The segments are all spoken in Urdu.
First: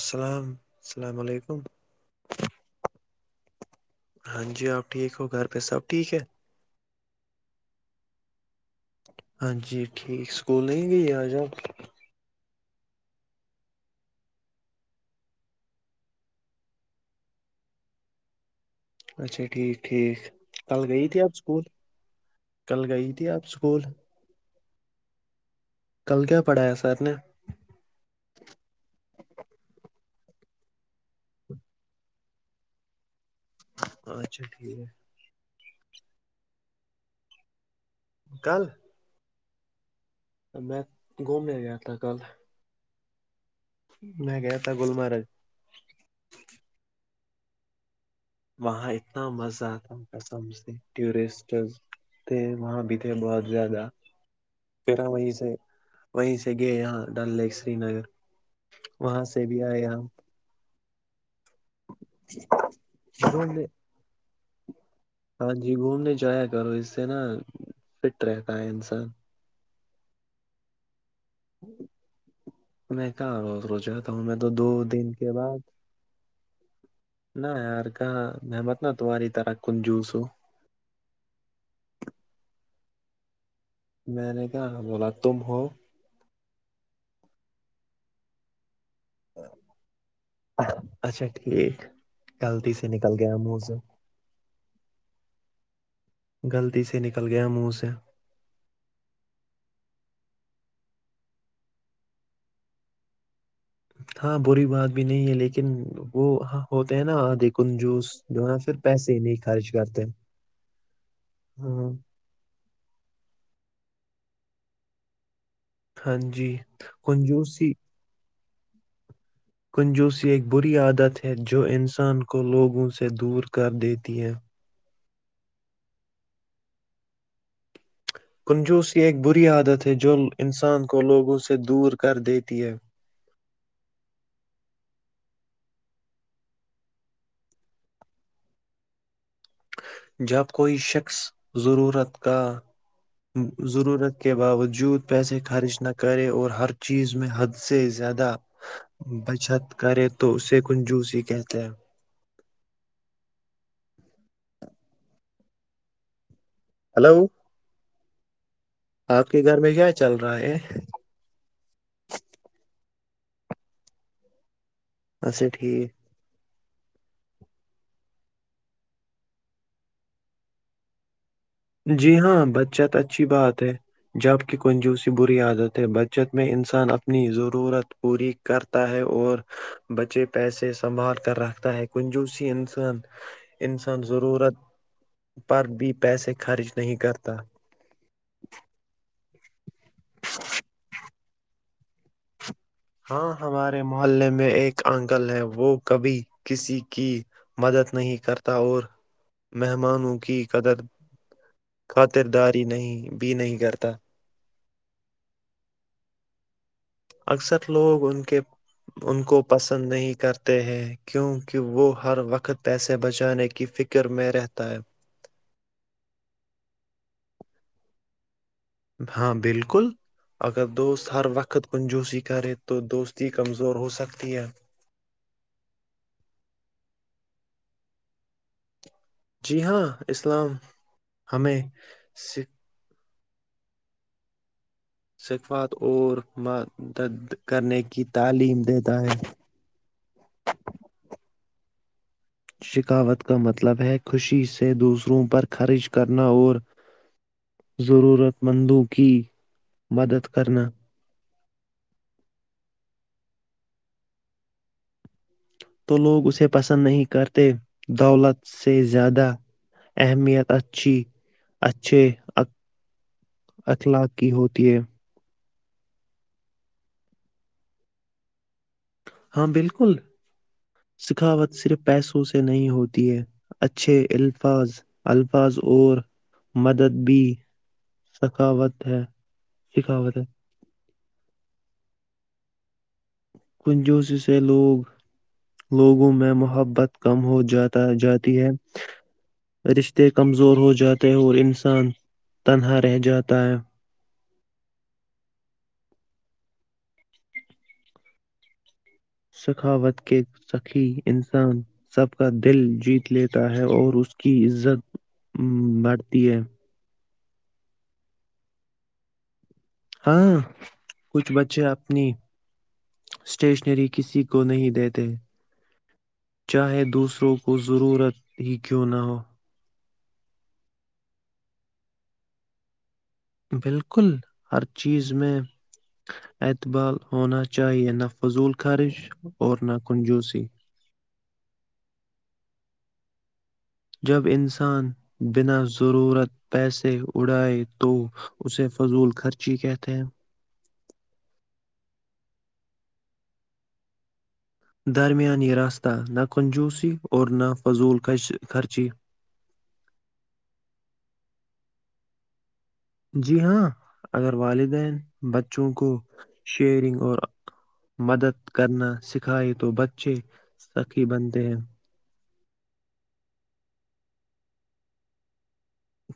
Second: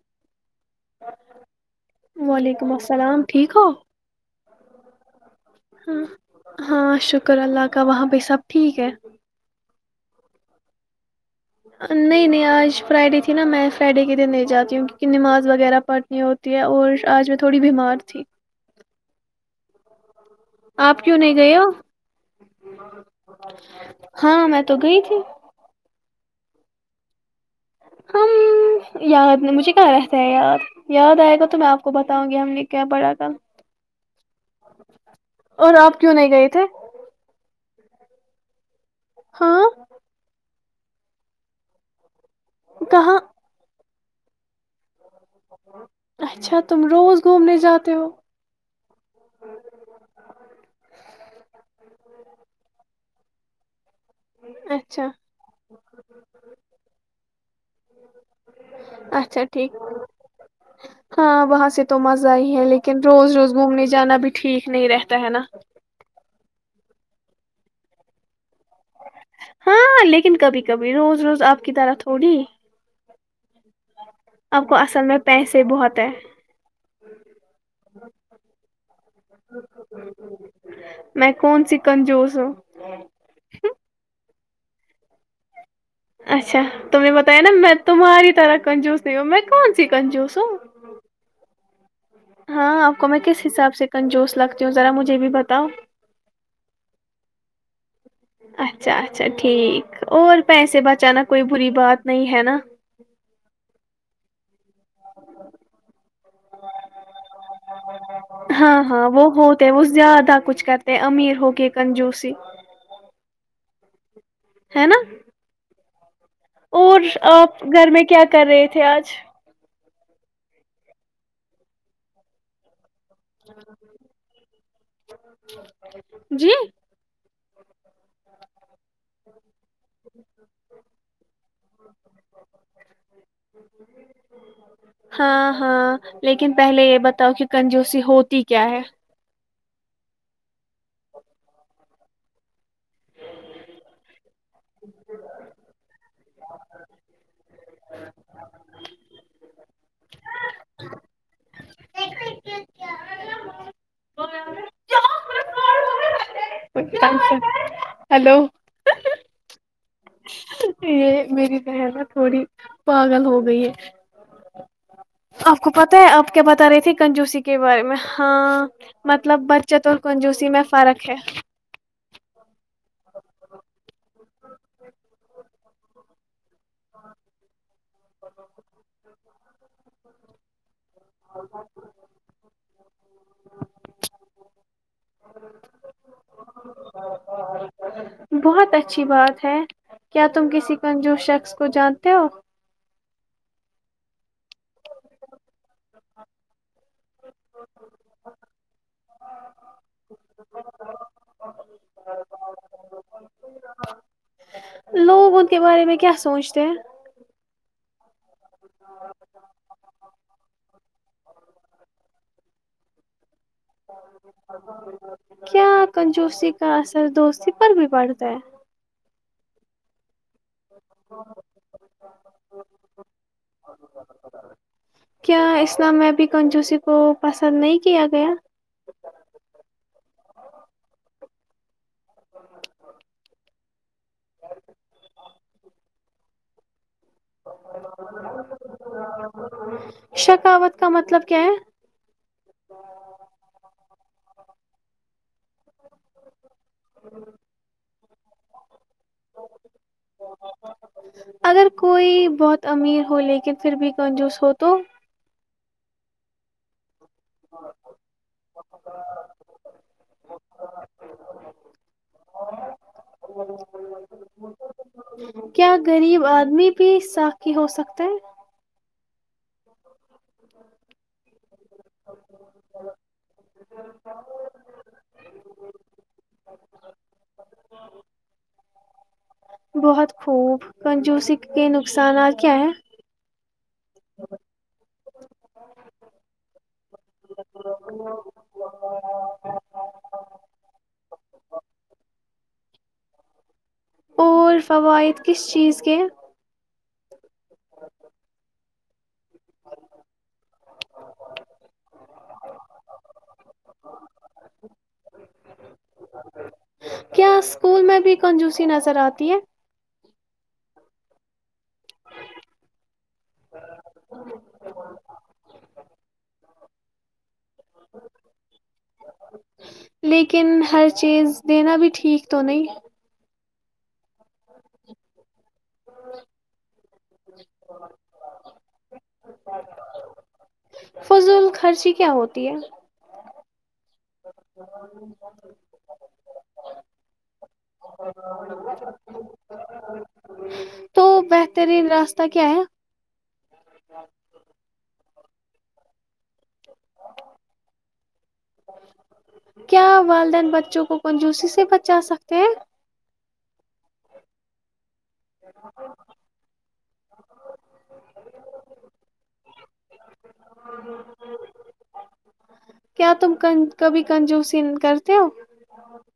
السلام السلام علیکم وعلیکم السلام ٹھیک ہو ہاں جی آپ ٹھیک ہو گھر پہ سب ہاں ٹھیک ہے ہاں شکر اللہ کا وہاں سب ٹھیک ہے ہاں جی ٹھیک اسکول نہیں گئی آج آپ نہیں نہیں آج فرائیڈے تھی نا میں فرائیڈے کے دن نہیں جاتی ہوں کیون نماز وغیرہ پڑنی ہوتی ہے اور آج میں تھوڑی بیمار تھی اچھا ٹھیک ٹھیک کل آپ گئی کیوں تھی نہیں گئے اسکول ہو کل گئی تھی آپ اسکول ہاں میں تو گئی تھی کل کیا پڑھایا سر نے ہم یاد مجھے کیا رہتا ہے یاد یاد آئے گا تو میں آپ کو بتاؤں گی ہم نے کیا پڑھا تھاا اچھا ٹھیک ہے اور آپ کیوں نہیں گئے تھے کل ہاں میں گھومنے گیا تھا کل کہاں میں گیا تھا گللمرگ اچھا تم روز گھومنے جاتے ہو وہاں اتنا مزہ تھا قسم سے ٹورسٹ تھے وہاں بھی بہت زیادہ پھر اچھا ہم وہیں سے وہیں سے گئے یہاں ڈل لیک سری نگر وہاں سے اچھا بھی ٹھیک آئے ہم ہاں وہاں سے تو مزہ ہی ہے لیکن روز روز گھومنے جانا بھی ٹھیک نہیں رہتا ہے نا جی گھومنے جایا کرو اس نا فٹ رہتا ہے انسان ہاں لیکن کبھی کبھی روز روز آپ کی طرح تھوڑی میں کہاں روز روز میں تو دو آپ کو اصل دن میں کے بعد پیسے بہت ہے نہ یار کا میں مت نا تمہاری طرح کنجوس ہو ہ [inaudible] میں نے کہا تھا بولا تم ہو اچھا تم نے بتایا نا میں تمہاری طرح کنجس [unintelligible] میں کون سی کنجو ہو اچھا ٹھیک غلطی ہاں سے آپ کو نکل میں گیا کس منہ حساب سے کنجوس لگتی ہوں ذرا مجھے بھی بتاؤ غلطی سے نکل گیا منہ سے اچھا اچھا ٹھیک اور پیسے بچانا کوئی بری بات نہیں ہے نا ہاں [inaudible] بری بات بھی نہیں ہے لیکن وہاں ہوتے ہیں نا آدھ کنجس جو ہے نا پھر ہاں ہاں پیسے ہی وہ نہیں خرچ ہوتے وہ کرتے زیادہ کچھ کرتے امیر ہو کے ہاں کنجوسی ہے نا [inaudible] ہاں جی اور کنجو س آپ گھر میں کیا کر رہے تھے آج کنجوسی ایک بری عادت ہے جو انسان کو لوگوں سے دور کر دیتی ہیں جی کنجوسی ایک بری عادت ہے جو انسان کو لوگوں سے دور کر دیتی ہے ہاں ہاں لیکن پہلے یہ بتاؤ کہ کنجوسی ہوتی کیا ہے جب کوئی شخص ضرورت کا ضرورت کے باوجود پیسے خرچ نہ کریں اور ہر چیز میں حد سے زیاد بچت کرے تو اسے کنجوس ہی کہتے ہیں ہلو [unintelligible] ہیلو آپ کے گھر میں کیا چل رہا ہے یہ میری کہہن نا تھوڑی پاگل ہو گئی ہے اچھا آ کو ٹھیک پتہ ہے آپ کیا بات ت رہے تھی کنجوسی کے بارے میں ہاں مطلب بچت اور کنجوسی میں فرق ہے جی ہاں بچت اچھی بات ہے جبک کنج س بری عادت ہے بچت میں انسان اپنی ضرورت پوری کرتا ہے اور [unintelligible] بچے پیسے سے سنبھال کر رکھتا ہے کنجوسی انسان ضرورت پر بھی پیسے کے خار نہیں کرتا بہت اچھی بات ہے کیا تم کسی کنجوش شخص کو جانتے ہو ہاں ہمارے محلے میں میں ایک انکل ہے وہ کبھی کسی کی مدد نہیں کرتا اور مہمانوں کی خاطرداری بھی نہیں کرتا لوگوں کے بارے میں کیا سوچتے ہیں اکثر لوگ ان کے ان کو پسند نہیں کرتے ہی کیونکہ وہ ہر وقت پیسے بچانے کے کیا کنجوسی کا اثر دوستی پر بھی پڑتا ت ہاں بالکل اگر دوست ہر وقت کنجوسی کرے تو دوستی کمزور ہو سکتی ہے کیا اسلام میں بھی کنجوسی کو پسند نہیں کیا گیا جی ہاں اسلام ہمیں س [inaudible] سکھفات اور م [unintelligible] دیتا ہے شکاوت کا مطلب کیا ہے شکاوت کا مطلب ہے کہ کہ خوشی سے دوسروں پر خرچ کرنا اور ضرورت مندوں کی مدد کرنا اگر کوئی بہت امیر ہو لیکن پھر بھی کنجوس ہو تو تو لوگ اسے پسند نہیں کرتے دولت سے زیادہ اہمیت اچھی اچھے اخلاق کی ہوتی ہے کیا غریب آدمی بھی ساخی ہو سکتا ہے ہاں بالکل سکھاوت صرف پیسوں سے نہیں ہوتی ہے اچھے الفاظ الفاظ اور مدد بھی سخاوت ہے [unintelligible] بہت سکھاوت ہے خوب کنجوسی کے نقصانات کیا ہے کن جوش سے لوگ لوگوں میں محبت کم ہو جاتا جاتی ہے رشتے کمزور ہو جاتے ہیں اور انسان تنہا رہ جاتا ہے [unintelligible] اور فوائد کس چیز کے [inaudible] سخاوت کے سخی انسان سب کا دل جیت لیتا ہے اور اس کی عزت بڑھتی ہے کیا اسکول میں بھی کنجوسی نظر آتی ہے ہاں کچھ بچے اپنی اسٹیشنری کسی کو نہیں دیتے چاہے دوسروں کو ضرورت ہی کیوں نہ ہو لیکن ہر چیز دینا بھی ٹھیک تو نہیں بالکل ہر چیز میں اعتبال ہونا چاہیے نفر فضول خارج اور نا کن جوسی فضول خرچی کیا ہوتی ہے جب انسان بنا ضرورت پیسے اڑائے تو اسے فضول خرچی کہتے ہیں تو بہترین راستہ کیا ہے درمیان یہ راستہ ن [unintelligible] کنجوسی اور نہ فضول خرچی کیا جا سکتے ہیں جی ہاں اگر والدین بچوں کو شیئرنگ اور مدد کرنا سکھائے تو بچے سکی بنتے ہیں کیا تم کبھی کنجوسن کرتے ہو؟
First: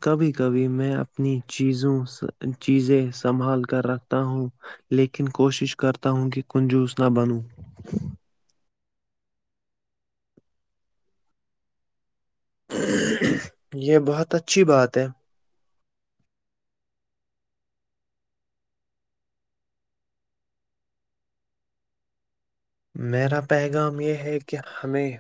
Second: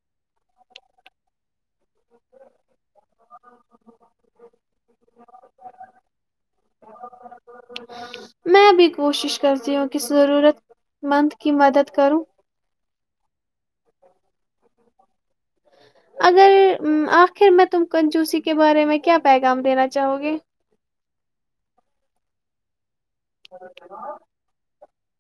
کبھی کبھی میں اپنی چیز [unintelligible] چیزیں سنبھال کر رکھتا ہوں لیکن کوشش کرتا ہوں کہ کنجس نہ بنوں میں بھی کوشش کرتی ہوں کہ ضرورت مند کی مدد کروں یہ بہت اچھی بات ہے اگر آخر میں تم کن چوسی کے بارے میں کیا پیغام دینا چاہو گے میرا پیغام یہ ہے کہ ہمیں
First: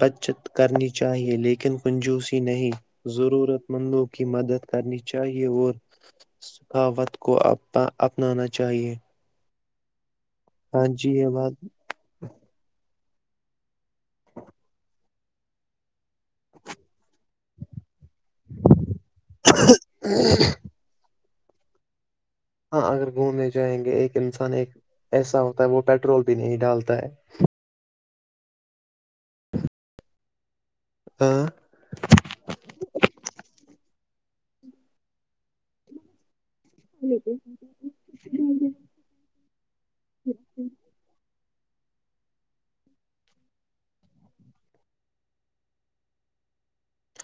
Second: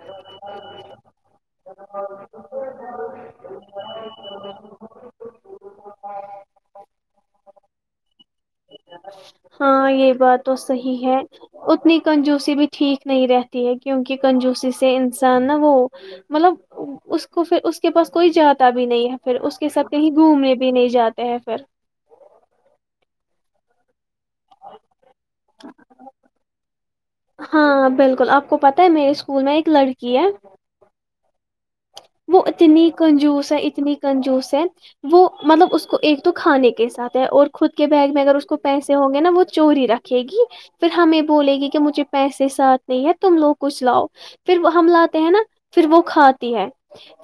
بچت کرنی چاہیے لیکن کنجوسی نہیں ضرورت مندوں کی مدد کرنی چاہیے اور ثقاوت کو اپنانا چاہیے ہاں یہ بات تو ہاں صحیح جی ہے یہ بات اتنی کنجوسی بھی ٹھیک ہے نہیں رہتی ہے کیونکہ کنجوسی سے انسان نا وہ مطلب اس کو پھر اس کے پاس کوئی جاتا بھی نہیں ہے پھر اس کے ساتھ کہیں گھومنے بھی نہیں جاتے ہیں سر ہاں اگر گھومنے جائیں گے ایک انسان ایک ایسا ہوتا ہے وہ پیٹرول بھی نہیں ڈالتا ہے ہاں بالکل بالکل آپ کو پتہ ہے میرے اسکول میں ایک لڑکی ہے ہاں وہ اتنی کنجوس ہے اتنی کنجوس ہے وہ مطلب اس کو ایک تو کھانے کے ساتھ ہے اور خود کے بیگ میں اگر اس کو پیسے ہوں گے نا وہ چوری رکھے گی پھر ہم یہ بولے گی کہ کہ مجھے پیسے ساتھ نہیں ہے تم لوگ کچھ لاؤ پھر ہم لاتے ہیں نا پھر وہ کھاتی ہے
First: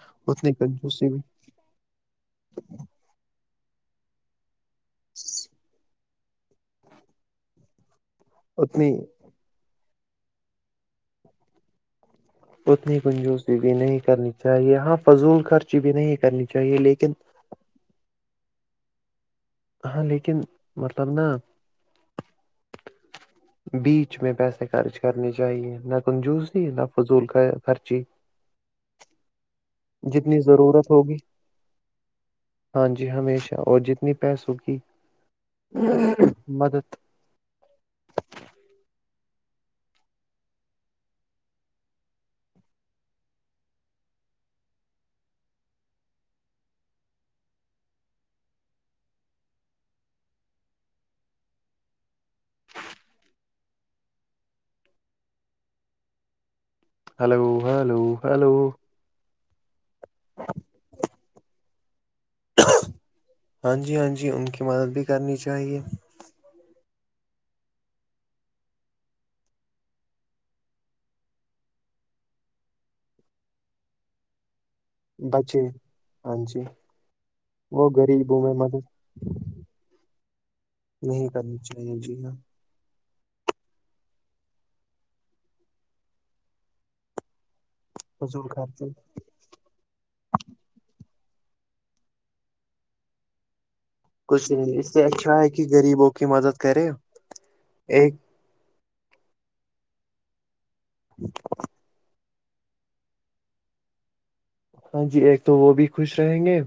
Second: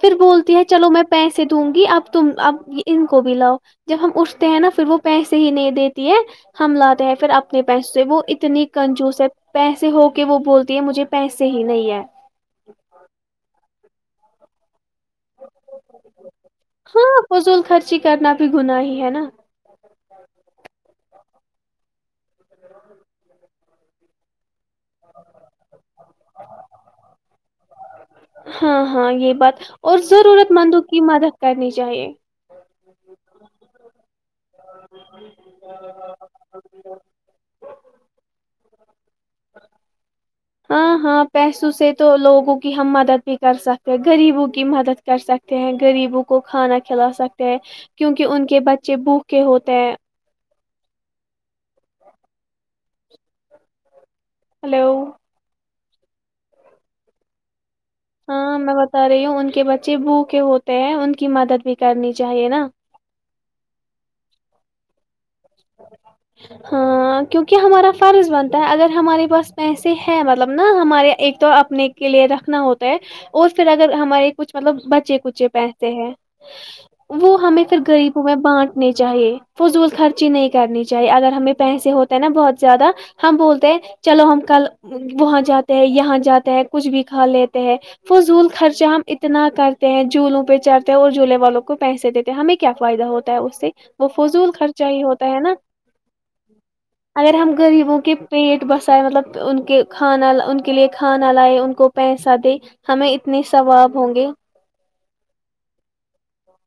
پھر اتنی بولتی ہے چلو میں کنجوسی بھی پیسے دوں گی اب تم اب ان کو بھی لاؤ جب ہم اٹھتے ہیں نا پھر وہ پیسے ہی نہیں دیتی ہے ہم لاتے ہیں پھر اپنے پیسے سے وہ اتنی کنجوس ہے پیسے ہوگ کہ وہ بولتی ہے مجھے پیسے ہی نہیں ہے اتنی کنجو س تھی نہیں کرنی چاہیے آپ فضول خرچی بھی نہیں کرنی چاہیے لیکن کوئی گنا ہی ہے نا ہاں لیکن مطلب نا ا [inaudible] بیچ میں پیسے خرچ کرنے چاہیے نہ کن جوز نہ فضول کا خرچی ہاں ہاں یہ بات اور جتنی ضرورت مندوں کی ہوگی مدد کرنی چاہیے ہاں جی ہمیشہ اور جتنی پیس ہوی مدد [inaudible] ہاں ہاں پیسوں سے تو لوگوں کی ہم مدد بھی کر سکتے غریبوں کی مدد کر سکتے ہیں غریبوں کو کھانا کھلا سکتے ہیں کیونکہ ان کے بچے بوکھے ہوتے ہیں ہلو ہلو ہلو ہاں ہلو میں بتا رہی ہوں ان کے بچے بو کے ہوتے ہیں ان کی مدد بھی کرنیاہ ہاں جی ہاں جی ان کے مدد بھی کرنی چاہیے ہ کیونکہ ہمارا فرض بنتا ہے اگر ہمارے پاس پیسے ہیں مطلب نا ہمارے ایک تو اپنے کے لیے رکھنا ہوتا ہے اور پھر اگر ہمارے کچھ مطلب بچے کچے پہس ہیں ہاں جی وہ ہمیں پھر غریبوں میں بانٹنے چاہیے فضول خرچ جی نہیں کرنی چاہیے نہیں اگر ہمیں کرنی پیسے چاہیے جی ہوتے ہیں نا ہاں بہت زیادہ ہم بولتے ہیں چلو ہم کل وہاں جاتے ہیں یہاں جاتے ہیں کچھ بھی کھا لی ہیں وہ فضول جول خرچ خرچہ ہم اتنا کرتے ہیں جولوں پہ چڑتے ہیں اور جولے پ والوں کو پیسے دیتے ہیں ہمیں کیا فائدہ ہوتا ہے اس سے وہ فضول کچھ خ نہیں اس سے ہوتا ہے اچھا نا کہ غریبوں کی مدد کرے اگر ہم گغریبوں ایک کے پیٹ بسائے مطلب ان کے کھان آ ان کے لیے کھانا لائے ان کو پیسہ د ہمیں اتنے ثواب ہوں گے ہاں جی ایک تو وہ بھی خوش رہیں گے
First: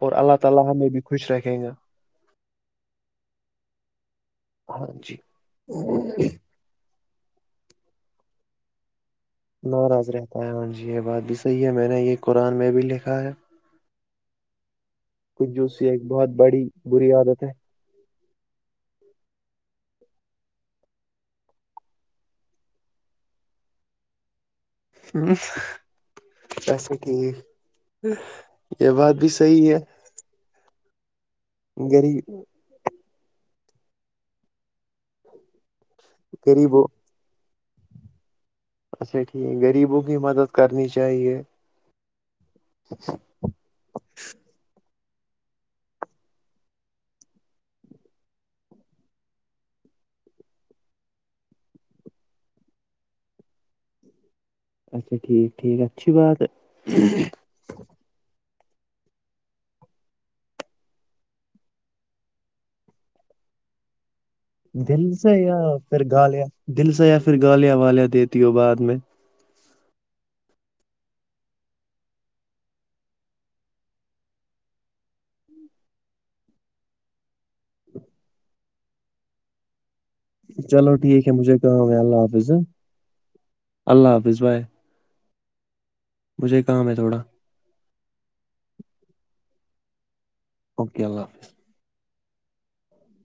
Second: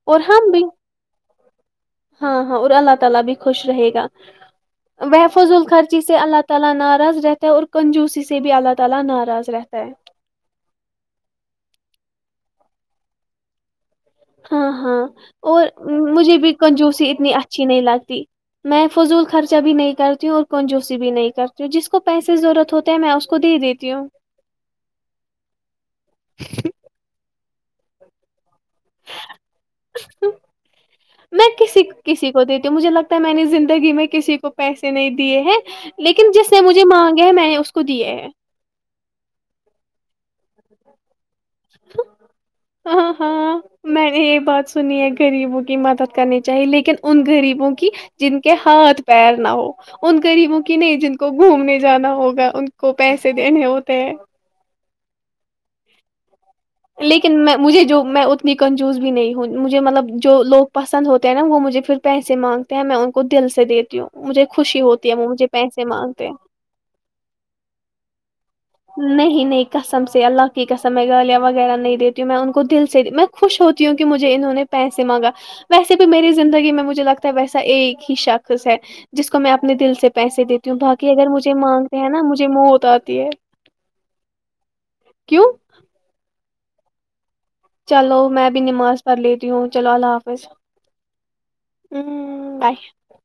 اور اللہ تعا لا نے بھی خوش رکھ [unintelligible] ہاں ہاں اور اللہ تعا لا بھی خوش رہے گا ہاں جی وہحفض ال خرچی سے اللہ تعا لا ناراض رہتا ہے اور کنجوسی سے بھی اللہ تعالی نہ ناراض رہتا ہے من جی یہ بات بھی صحی ہے میں نے یہ قرآن میں بھی لکھا ہے ہاں ہاں اور کنجوسی ایک بہت مجھے بھی بڑی کنجوسی بری اتنی عادت اچھی نہیں لگتی میں فضول خرچہ بھی نہیں کرتی ہوں اور کونجوسی بھی نہیں کرتی ہوں جس کو پیسے ضرورت ہوتے ہیں میں اس کو دے دیتی ہوں ہ ویسے کہ [unintelligible] یہ بات بھی صحی ہے میں کسی کسی غریب کو دیتی ہوں مجھے لگتا میں نے زندگی میں کسی کو پیسے نہیں دیے ہیں لیکن جس نے مجھے غریبوں مانگے ہے میں نے کوودے ہے اچھا ٹھیک غریبوں کی مدد کرنی چاہیے ہاں ہاں میں نے یہ بات سنی ہےگ غریبوں کی مدد کرنی چاہیے لیکن ان غریبوں کی جن کے ہاتھ پیر نہ ہو ان غریبوں کی نہیں جن کو گھومنے جانا ہوگا ان کو پیسے دینے ہوتے ہیں اچھا ٹھیک ٹھیک اچھی بات لیکن میں مجھے جو میں لیکن جوس بھی نہیں ہو مجھے مطلب جو لوگ پسند ہوتے ہیں نا وہ مجھے پھر پیسے مانگتے ہیں میں ان کو دل سے دیتی ہوں مجھے خوشی دل ہوتی ہے وہ سے مجھے یا پیسے پھر مانگتے ہیں گالیا دل سے یا پھر گالیا والیا دی تو بعد میں کسم سے اللہ کی قسم میں گالیاں وغیرہ نہیں دیتی ہوں میں ان کو دل سے میں خوش ہوتی ہوں کہ مجھے انہوں نے پیسے مانگا ویسے بھی میری زندگی میں مجھے لگتا ہے ویسا ایک ہی شخص ہے جس کو میں اپنے دل سے پیسے دیتی ہوں چلو باقی اگر ٹھیک ہے مجھے کام مانگتے ہے ہیں اللہ نا مجھے حافظ منہت آتی ہے اللہ حافظ بائے کیوں مجھے کام ہے تھوڑا چلو میں بھی نماز پ لیتی ہوں چلو اللہ حافظ اوکے اللہ حافظ ہوں بائے [unintelligible]